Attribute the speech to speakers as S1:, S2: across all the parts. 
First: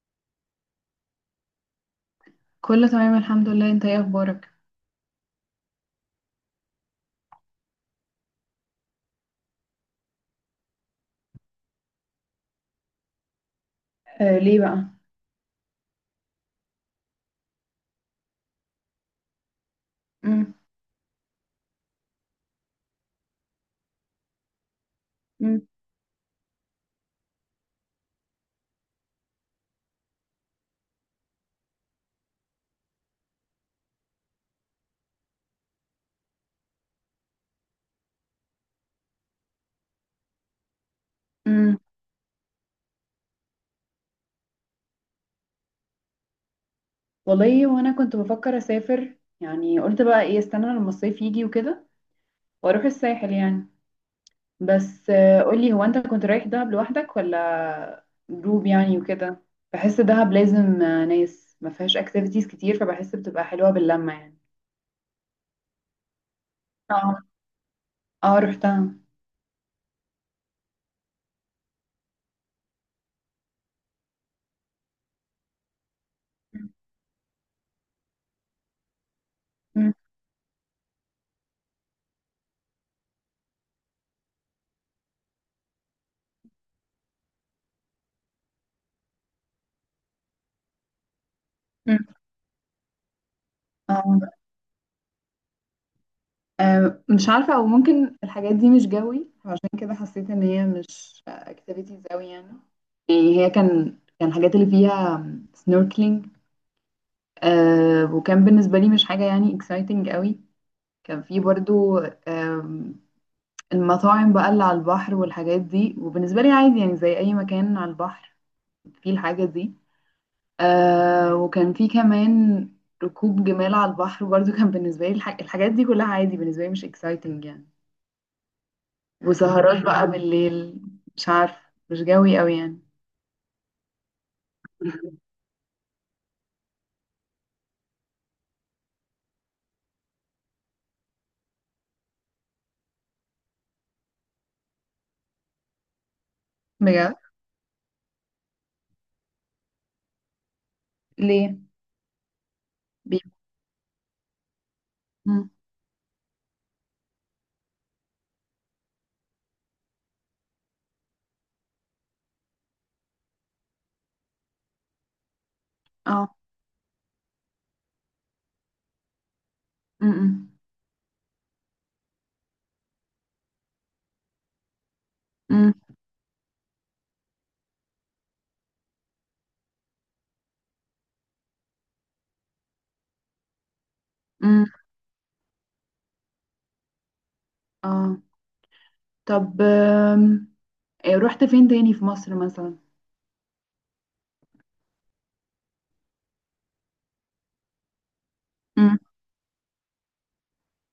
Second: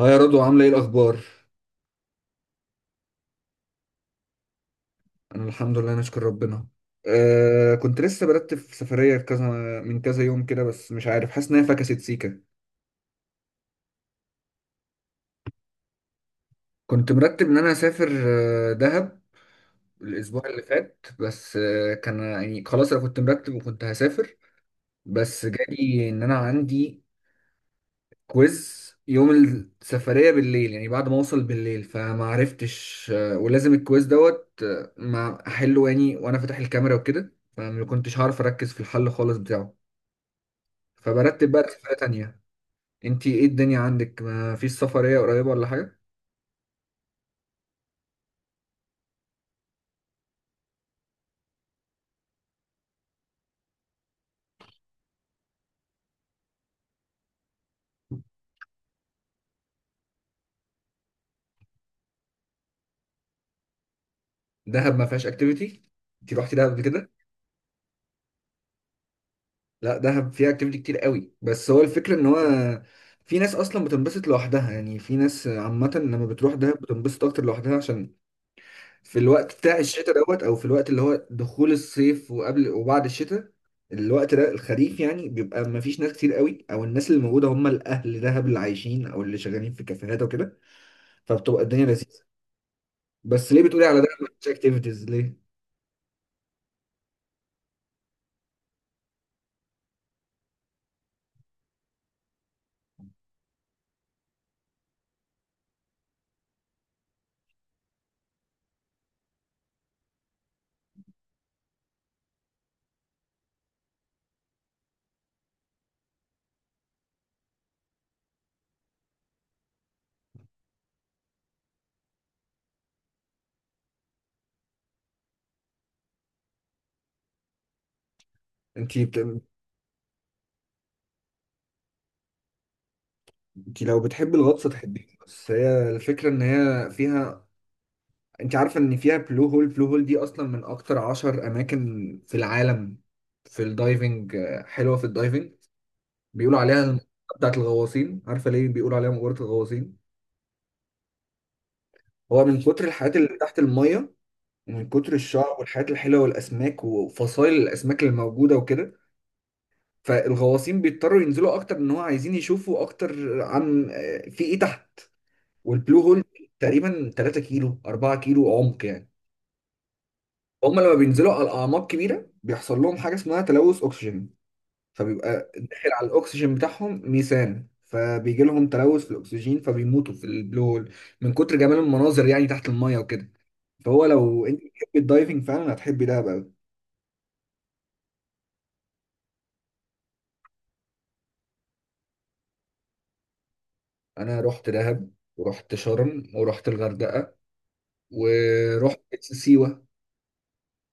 S1: اه يا رضوى، عاملة ايه الأخبار؟
S2: كله تمام الحمد لله، انت ايه اخبارك؟
S1: أنا الحمد لله نشكر ربنا. كنت لسه برتب في سفرية كذا من كذا يوم كده، بس مش عارف، حاسس إن هي فكست سيكة.
S2: آه، ليه بقى؟
S1: كنت مرتب إن أنا أسافر دهب الأسبوع
S2: مم.
S1: اللي فات، بس كان يعني خلاص أنا كنت مرتب وكنت هسافر، بس
S2: مم.
S1: جالي إن أنا عندي كويز يوم السفرية بالليل، يعني بعد ما أوصل بالليل، فما عرفتش ولازم الكويز دوت ما أحله يعني وأنا فاتح الكاميرا وكده، فما كنتش هعرف أركز في الحل خالص بتاعه. فبرتب بقى
S2: مم.
S1: سفرية تانية. انتي ايه الدنيا عندك، ما فيش سفرية قريبة ولا حاجة؟
S2: والله وانا كنت بفكر اسافر. يعني قلت بقى ايه، استنى لما الصيف يجي وكده، واروح الساحل يعني. بس آه، قولي، هو انت كنت رايح دهب لوحدك ولا جروب يعني وكده؟ بحس دهب لازم ناس، ما فيهاش اكتيفيتيز كتير، فبحس بتبقى حلوة باللمة يعني.
S1: دهب ما فيهاش اكتيفيتي؟ انتي روحتي دهب قبل كده؟
S2: اه، اه، رحتها.
S1: لا، دهب فيها اكتيفيتي كتير قوي، بس هو الفكرة ان هو في ناس اصلا بتنبسط لوحدها، يعني في ناس عامة لما بتروح دهب بتنبسط اكتر لوحدها عشان في الوقت بتاع
S2: مم.
S1: الشتاء دوت او في الوقت اللي هو دخول الصيف وقبل وبعد الشتاء، الوقت ده الخريف، يعني بيبقى ما فيش ناس كتير قوي، او الناس اللي موجودة هم الاهل، دهب اللي عايشين او اللي شغالين في كافيهات وكده، فبتبقى الدنيا
S2: مم.
S1: لذيذة. بس ليه بتقولي على ده
S2: اه.
S1: مفيش اكتيفيتيز ليه؟
S2: مش عارفة، أو ممكن الحاجات دي مش جوي، عشان كده حسيت إن هي مش اكتيفيتيز أوي يعني. يعني هي كان الحاجات اللي فيها سنوركلينج، وكان بالنسبة لي مش حاجة يعني اكسايتنج قوي. كان في برضو، آم، المطاعم بقى اللي على البحر والحاجات دي، وبالنسبة لي عادي يعني، زي أي مكان على البحر فيه الحاجة دي. وكان في كمان ركوب جمال على البحر برضو كان بالنسبة لي الحاجات دي كلها عادي، بالنسبة لي مش اكسايتنج يعني.
S1: انت بت...
S2: وسهرات بقى بالليل، مش عارفة، مش جوي قوي يعني.
S1: انت لو بتحبي الغطس تحبيه، بس هي الفكره ان هي فيها، انت عارفه ان فيها بلو هول؟ بلو هول دي اصلا من اكتر عشر اماكن في العالم في الدايفنج، حلوه في الدايفنج، بيقولوا عليها المقبره
S2: بجد؟
S1: بتاعت الغواصين. عارفه ليه بيقولوا عليها مقبره الغواصين؟
S2: ليه؟
S1: هو من كتر الحاجات
S2: بي...
S1: اللي تحت الميه، ومن كتر
S2: مم.
S1: الشعب والحاجات الحلوه والاسماك وفصائل الاسماك اللي موجوده وكده، فالغواصين بيضطروا ينزلوا اكتر، ان هو عايزين يشوفوا اكتر عن في ايه تحت. والبلو هول
S2: اه.
S1: تقريبا 3 كيلو 4 كيلو عمق يعني.
S2: مم.
S1: هم لما بينزلوا على اعماق كبيره بيحصل لهم حاجه اسمها تلوث اكسجين، فبيبقى
S2: مم.
S1: داخل على الاكسجين بتاعهم ميثان، فبيجي لهم تلوث في الاكسجين، فبيموتوا في البلو هول من كتر جمال المناظر، يعني تحت الميه وكده. فهو لو انت
S2: مم.
S1: بتحبي الدايفنج فعلا هتحبي دهب قوي.
S2: اه. طب، إيه، رحت فين تاني في مصر مثلا؟
S1: انا رحت دهب ورحت شرم ورحت الغردقه
S2: مم.
S1: ورحت سيوه.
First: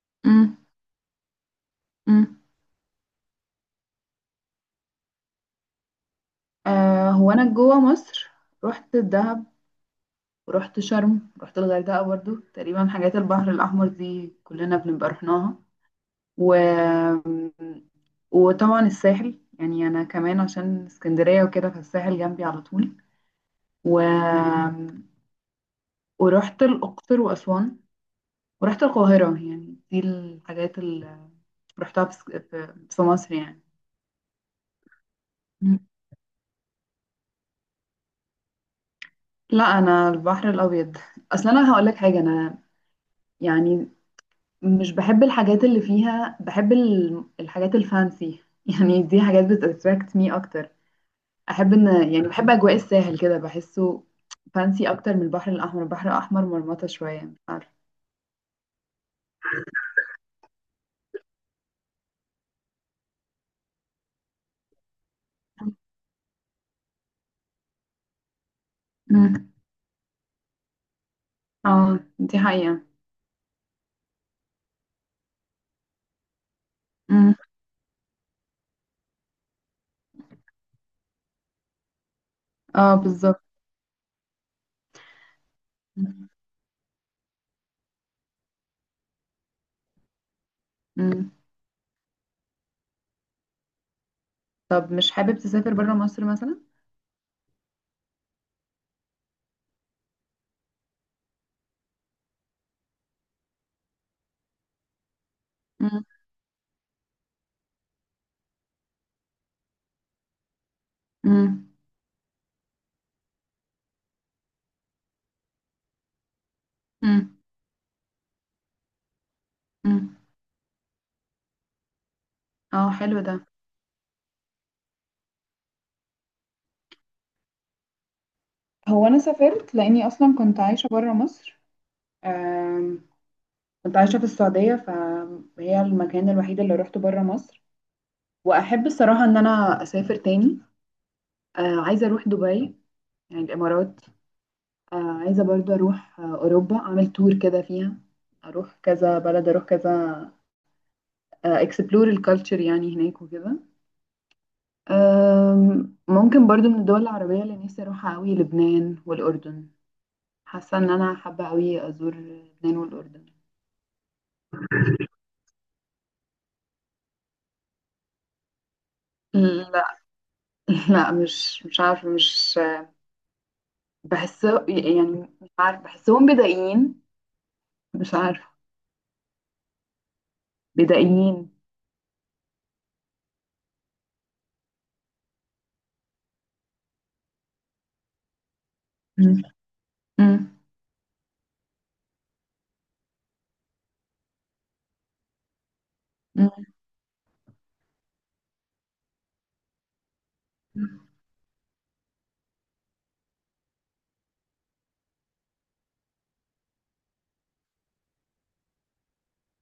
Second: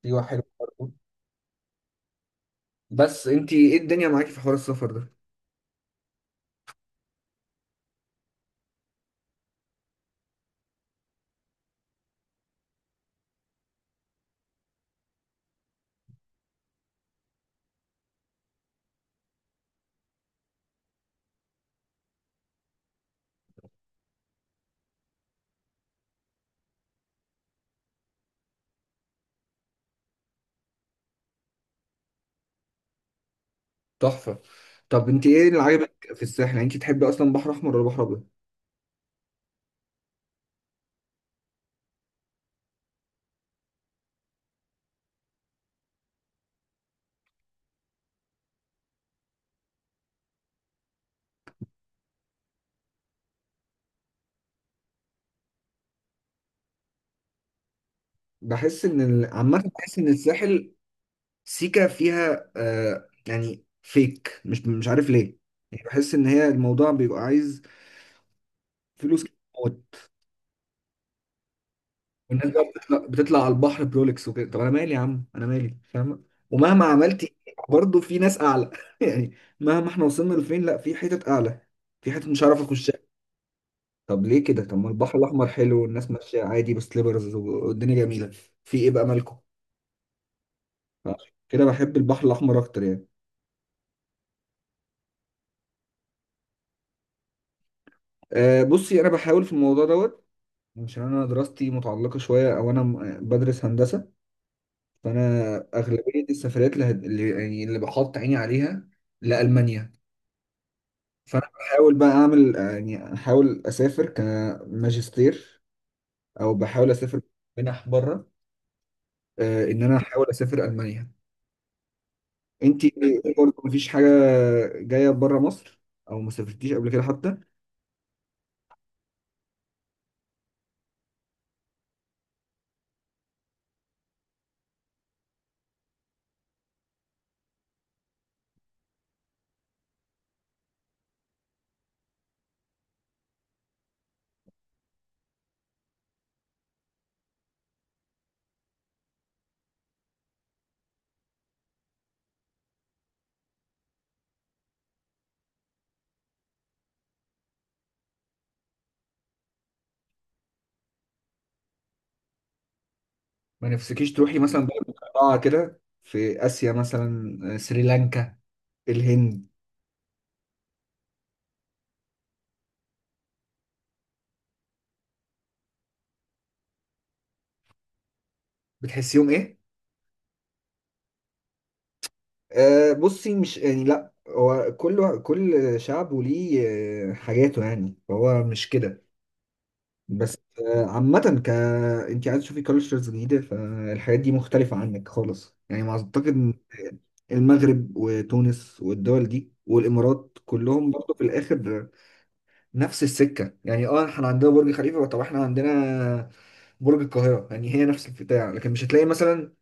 S1: سيوه حلوه
S2: مم.
S1: برضه.
S2: مم.
S1: بس انت ايه الدنيا معاكي في حوار السفر ده؟
S2: هو انا جوه مصر، رحت الدهب، ورحت شرم، رحت الغردقة برضو، تقريبا حاجات البحر الأحمر دي كلنا بنبقى رحناها. و... وطبعا الساحل، يعني انا كمان عشان اسكندرية وكده، فالساحل جنبي على طول. و... ورحت الأقصر وأسوان، ورحت القاهرة. يعني دي الحاجات اللي رحتها في س- في في مصر يعني.
S1: تحفة. طب انت ايه اللي
S2: مم.
S1: عاجبك في الساحل، يعني انت تحبي اصلا بحر احمر ولا بحر ابيض؟
S2: لا، أنا البحر الأبيض. أصلا أنا هقولك حاجة، أنا يعني مش بحب الحاجات اللي فيها، بحب الحاجات الفانسي يعني، دي حاجات بتأتراكت مي أكتر. أحب إن، يعني بحب أجواء الساحل كده، بحسه فانسي أكتر من البحر الأحمر. البحر الأحمر مرمطة شوية، مش عارفة.
S1: بحس ان عامة بحس ان الساحل سيكا فيها يعني فيك، مش عارف ليه، يعني بحس ان هي الموضوع بيبقى عايز فلوس كتير
S2: مم.
S1: موت.
S2: اه، دي
S1: والناس بقى
S2: حقيقة.
S1: بتطلع على البحر برولكس وكده. طب انا مالي يا عم، انا مالي فاهم. ومهما
S2: مم.
S1: عملتي برضه في ناس اعلى يعني مهما احنا وصلنا لفين، لا، في حتت اعلى، في حتت مش عارف اخش.
S2: اه، بالظبط.
S1: طب ليه كده؟ طب ما البحر الاحمر حلو والناس ماشيه عادي بسليبرز والدنيا جميله، في ايه بقى مالكم؟
S2: مم.
S1: فعشان كده بحب البحر الاحمر اكتر يعني.
S2: طب مش حابب تسافر بره مصر مثلا؟
S1: أه بصي، انا بحاول في الموضوع دوت، عشان انا دراستي متعلقه شويه، او انا بدرس هندسه، فانا
S2: مم.
S1: اغلبيه السفريات اللي, هد- اللي يعني اللي بحط عيني عليها لالمانيا، فانا
S2: مم.
S1: بحاول بقى اعمل يعني احاول اسافر كماجستير او بحاول اسافر
S2: مم.
S1: منح بره. أه ان انا
S2: مم.
S1: احاول اسافر المانيا. انت
S2: اه، حلو ده.
S1: برضه مفيش حاجه جايه بره مصر، او ما سافرتيش قبل كده حتى؟
S2: هو انا سافرت لاني اصلا كنت عايشه بره مصر، آم، كنت عايشه في السعوديه، فهي المكان الوحيد اللي روحته بره مصر. واحب الصراحه ان انا اسافر تاني. عايزه اروح دبي، يعني الامارات. عايزه برضو اروح اوروبا، اعمل تور كده فيها، اروح كذا بلد، اروح كذا، اكسبلور الكالتشر يعني هناك وكده. ممكن برضو من الدول العربية اللي نفسي أروحها أوي لبنان والأردن. حاسة إن أنا حابة أوي أزور لبنان والأردن.
S1: ما نفسكيش تروحي مثلا بلد مقطعه كده في اسيا مثلا، سريلانكا، الهند؟
S2: لا لا، مش عارفة، مش بحس يعني، مش عارفة، بحسهم بدائيين، مش عارفة،
S1: بتحسيهم ايه؟
S2: بدائيين.
S1: أه بصي مش يعني لا، هو كل شعب وليه حاجاته، يعني هو مش كده
S2: مم.
S1: بس،
S2: مم.
S1: عامة، ك انت عايز تشوفي كالتشرز جديدة، فالحاجات دي مختلفة عنك خالص يعني، ما اعتقد إن المغرب وتونس والدول دي والامارات كلهم
S2: مم.
S1: برضه في الاخر نفس السكه يعني. اه احنا عندنا برج خليفه، طب احنا عندنا برج القاهره، يعني هي نفس البتاع، لكن مش هتلاقي مثلا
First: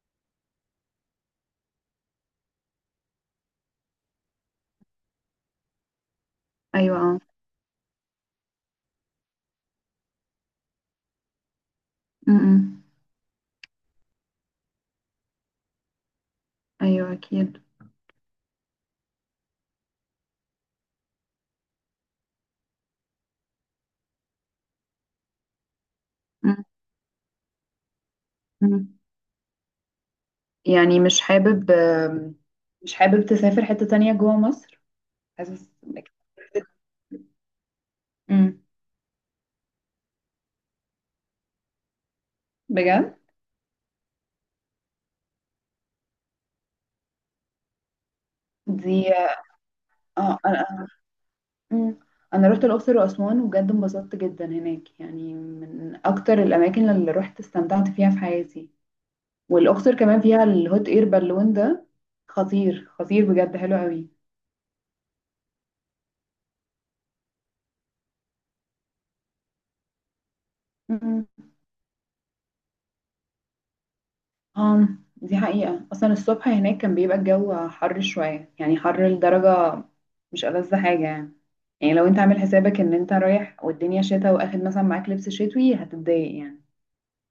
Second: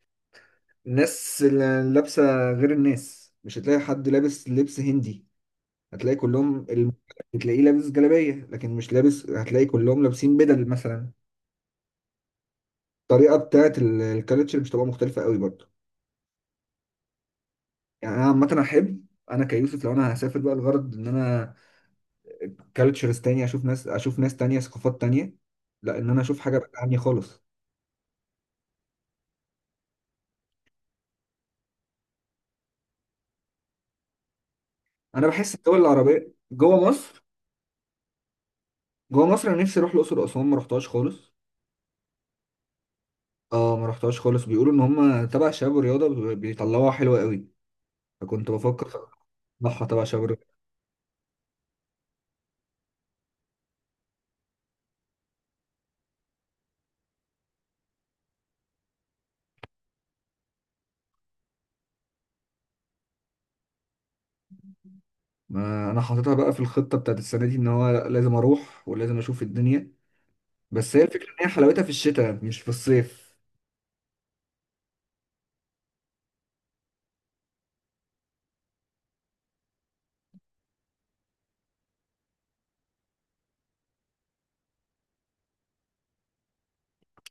S1: الناس اللي لابسه غير الناس، مش هتلاقي حد لابس لبس هندي، هتلاقي كلهم
S2: أيوة، آه.
S1: هتلاقيه لابس جلابيه، لكن مش لابس، هتلاقي كلهم لابسين بدل مثلا.
S2: مم. مم.
S1: الطريقه بتاعت الكالتشر مش هتبقى مختلفه قوي برضه.
S2: أيوة، أكيد.
S1: يعني انا عامه احب، انا كيوسف لو انا هسافر بقى الغرض ان انا كالتشرز تانية، اشوف ناس تانية، ثقافات تانية، لا ان انا اشوف حاجه
S2: مم.
S1: بعيدة عني خالص.
S2: مم. يعني مش حابب تسافر حتة تانية جوا مصر؟
S1: انا بحس
S2: حاسس
S1: الدول
S2: إنك-
S1: العربيه جوه مصر
S2: مم.
S1: جوه مصر انا نفسي اروح الاقصر واسوان، ما رحتهاش خالص.
S2: بجد؟
S1: اه ما رحتهاش خالص، بيقولوا ان هم تبع شباب الرياضه بيطلعوها حلوه قوي، فكنت بفكر
S2: دي.
S1: اطلعها تبع شباب
S2: اه،
S1: الرياضه.
S2: انا أمم. انا رحت الاقصر واسوان، وبجد انبسطت جدا هناك، يعني من اكتر الاماكن اللي رحت استمتعت فيها في حياتي. والاقصر كمان فيها الهوت اير بالون ده، خطير خطير، بجد حلو قوي.
S1: ما انا حاططها بقى في الخطه بتاعت السنه دي ان هو لأ، لازم اروح ولازم اشوف الدنيا. بس هي
S2: أمم.
S1: الفكره ان هي حلاوتها في الشتاء مش في الصيف.
S2: اه، دي حقيقة، اصلا الصبح هناك كان بيبقى الجو حر شوية، يعني حر لدرجة مش ألذ حاجة يعني. يعني لو انت عامل حسابك ان انت رايح والدنيا شتا، واخد مثلا معاك لبس شتوي، هتتضايق يعني.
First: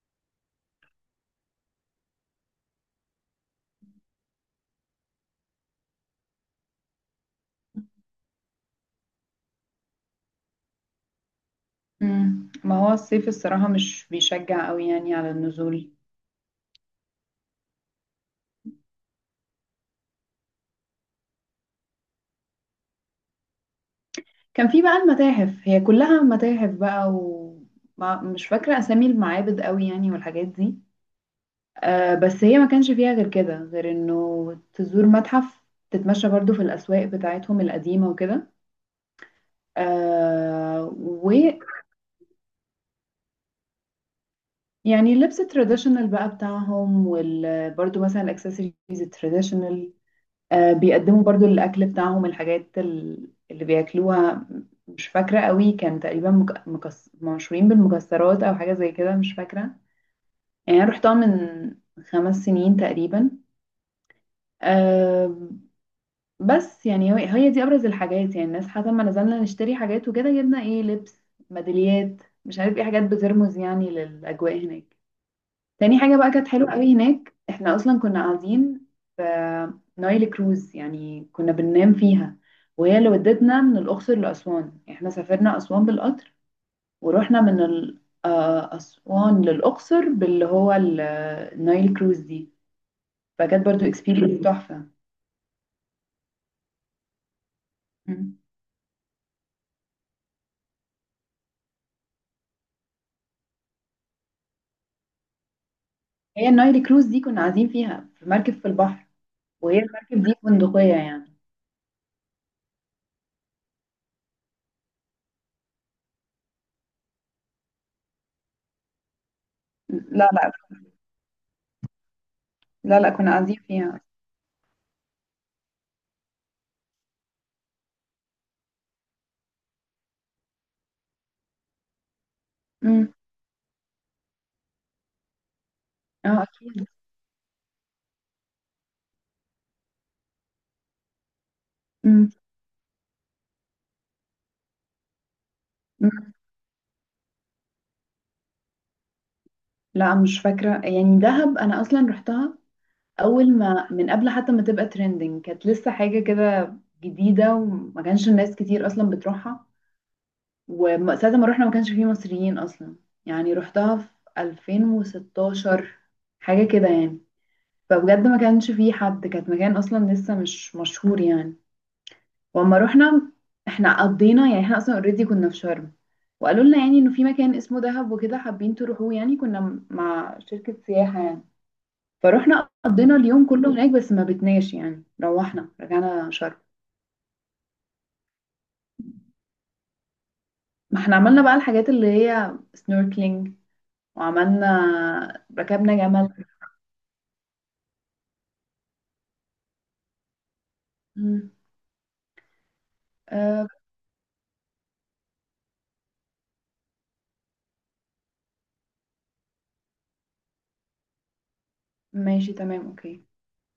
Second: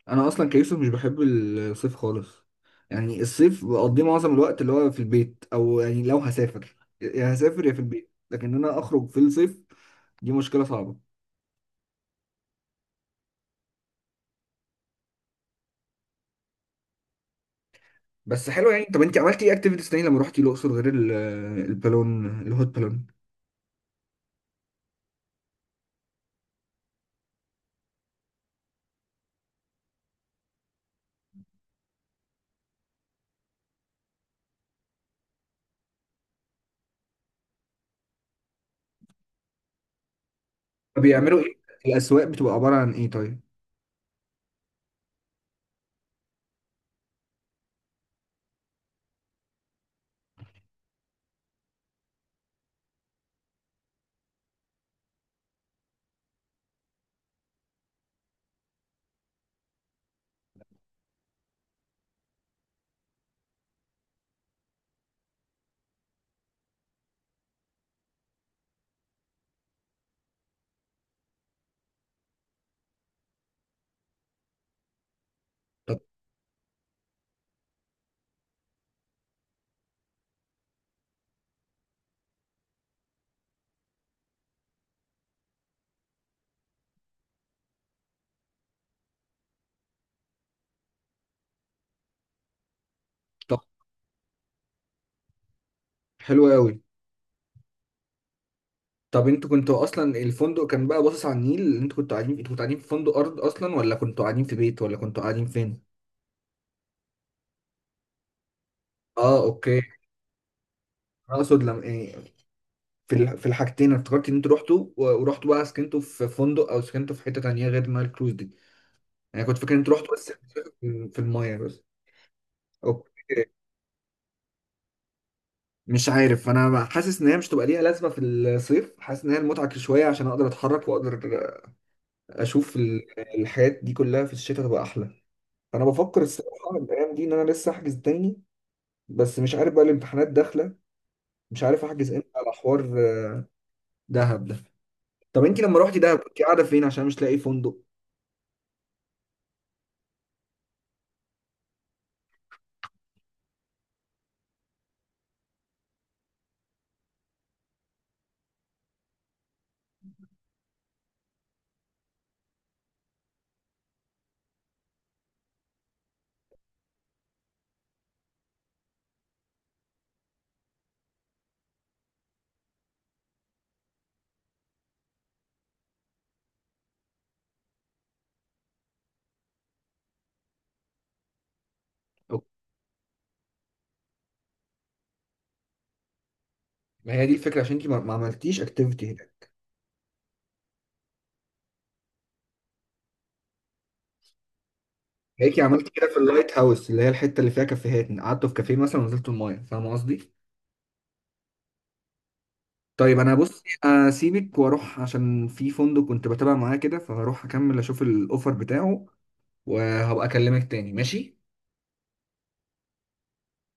S1: انا اصلا كيوسف مش بحب الصيف خالص، يعني الصيف بقضيه معظم الوقت اللي هو في البيت، او يعني لو هسافر يا هسافر يا في البيت، لكن إن انا اخرج في الصيف دي مشكله صعبه.
S2: مم. ما هو الصيف الصراحة مش بيشجع قوي يعني على النزول.
S1: بس حلو يعني. طب انت عملتي ايه اكتيفيتيز تاني لما رحتي الاقصر غير البالون الهوت بالون؟
S2: كان في بقى المتاحف، هي كلها متاحف بقى، ومش فاكرة أسامي المعابد قوي يعني والحاجات دي. بس هي ما كانش فيها غير كده، غير إنه تزور متحف، تتمشى برضو في الأسواق بتاعتهم القديمة وكده.
S1: طب بيعملوا ايه؟
S2: ويعني
S1: الاسواق بتبقى عباره عن ايه طيب؟
S2: اللبس التراديشنال بقى بتاعهم، وبرضو مثلا الأكسسوارز التراديشنال، بيقدموا برضو الأكل بتاعهم، الحاجات اللي بياكلوها. مش فاكرة قوي، كان تقريبا مشهورين بالمكسرات أو حاجة زي كده، مش فاكرة. يعني أنا رحتها من 5 سنين تقريبا. أه، بس يعني، هي دي أبرز الحاجات، يعني الناس حتى ما نزلنا نشتري حاجات وكده، جبنا إيه، لبس، ميداليات، مش عارف إيه، حاجات بترمز يعني للأجواء هناك. تاني
S1: طب
S2: حاجة بقى كانت حلوة قوي هناك، احنا اصلا كنا قاعدين في نايل كروز، يعني كنا بننام فيها، وهي اللي ودتنا من الأقصر لأسوان. احنا سافرنا أسوان بالقطر، ورحنا من أسوان للأقصر باللي هو النايل كروز دي.
S1: طب
S2: فكانت برضو اكسبيرينس تحفة.
S1: حلو قوي.
S2: مم.
S1: طب انتوا كنتوا اصلا الفندق كان بقى باصص على النيل، انتوا كنتوا قاعدين في فندق ارض اصلا، ولا كنتوا قاعدين في بيت، ولا كنتوا قاعدين فين؟
S2: هي النايل كروز دي كنا قاعدين فيها في مركب في البحر،
S1: اه
S2: وهي
S1: اوكي.
S2: المركب دي فندقية يعني.
S1: انا اقصد لما ايه، في الحاجتين انا افتكرت ان انتوا رحتوا ورحتوا بقى سكنتوا في فندق او سكنتوا في حته تانيه غير نايل كروز دي. انا كنت فاكر ان انتوا رحتوا
S2: لا،
S1: بس
S2: لا،
S1: في المايه بس.
S2: لا، لا، كنا
S1: اوكي.
S2: قاعدين فيها.
S1: مش عارف، انا حاسس ان هي مش تبقى ليها لازمه في الصيف، حاسس ان هي المتعه شويه، عشان اقدر اتحرك واقدر اشوف
S2: مم.
S1: الحاجات دي كلها في الشتاء تبقى احلى. فانا بفكر
S2: اه،
S1: الصراحه
S2: اكيد.
S1: الايام دي ان انا لسه احجز تاني. بس مش عارف بقى الامتحانات داخله، مش عارف احجز امتى
S2: مم.
S1: على حوار دهب ده. طب انت لما روحتي دهب كنت قاعده فين عشان مش لاقي فندق؟
S2: لا، مش فاكرة يعني، دهب أنا أصلا رحتها أول ما، من قبل حتى ما تبقى ترندنج، كانت لسه حاجة كده جديدة، وما كانش الناس كتير أصلا بتروحها. وساعة ما رحنا ما كانش فيه مصريين أصلا. يعني رحتها في 2016، حاجة كده يعني، فبجد ما كانش فيه حد، كانت مكان أصلا لسه مش مشهور يعني. وأما رحنا، احنا قضينا، يعني احنا أصلا اوريدي كنا في شرم، وقالوا لنا يعني إنه في مكان اسمه دهب وكده، حابين تروحوه، يعني كنا مع شركة سياحة يعني.
S1: أو-
S2: فروحنا قضينا اليوم كله هناك، بس ما بتناش يعني، روحنا رجعنا شرم.
S1: ما هي دي الفكره، عشان انت ما عملتيش اكتيفيتي هناك.
S2: ما احنا عملنا بقى الحاجات اللي هي سنوركلينج، وعملنا
S1: هيك عملتي
S2: ركبنا
S1: كده في
S2: جمل.
S1: اللايت هاوس اللي هي الحته اللي فيها كافيهات، قعدتوا في كافيه مثلا ونزلتوا المايه، فاهم قصدي؟
S2: مم.
S1: طيب انا بص
S2: آه.
S1: اسيبك واروح، عشان في فندق كنت بتابع معاه كده، فهروح اكمل اشوف الاوفر بتاعه وهبقى اكلمك تاني ماشي.
S2: ماشي، تمام، اوكي.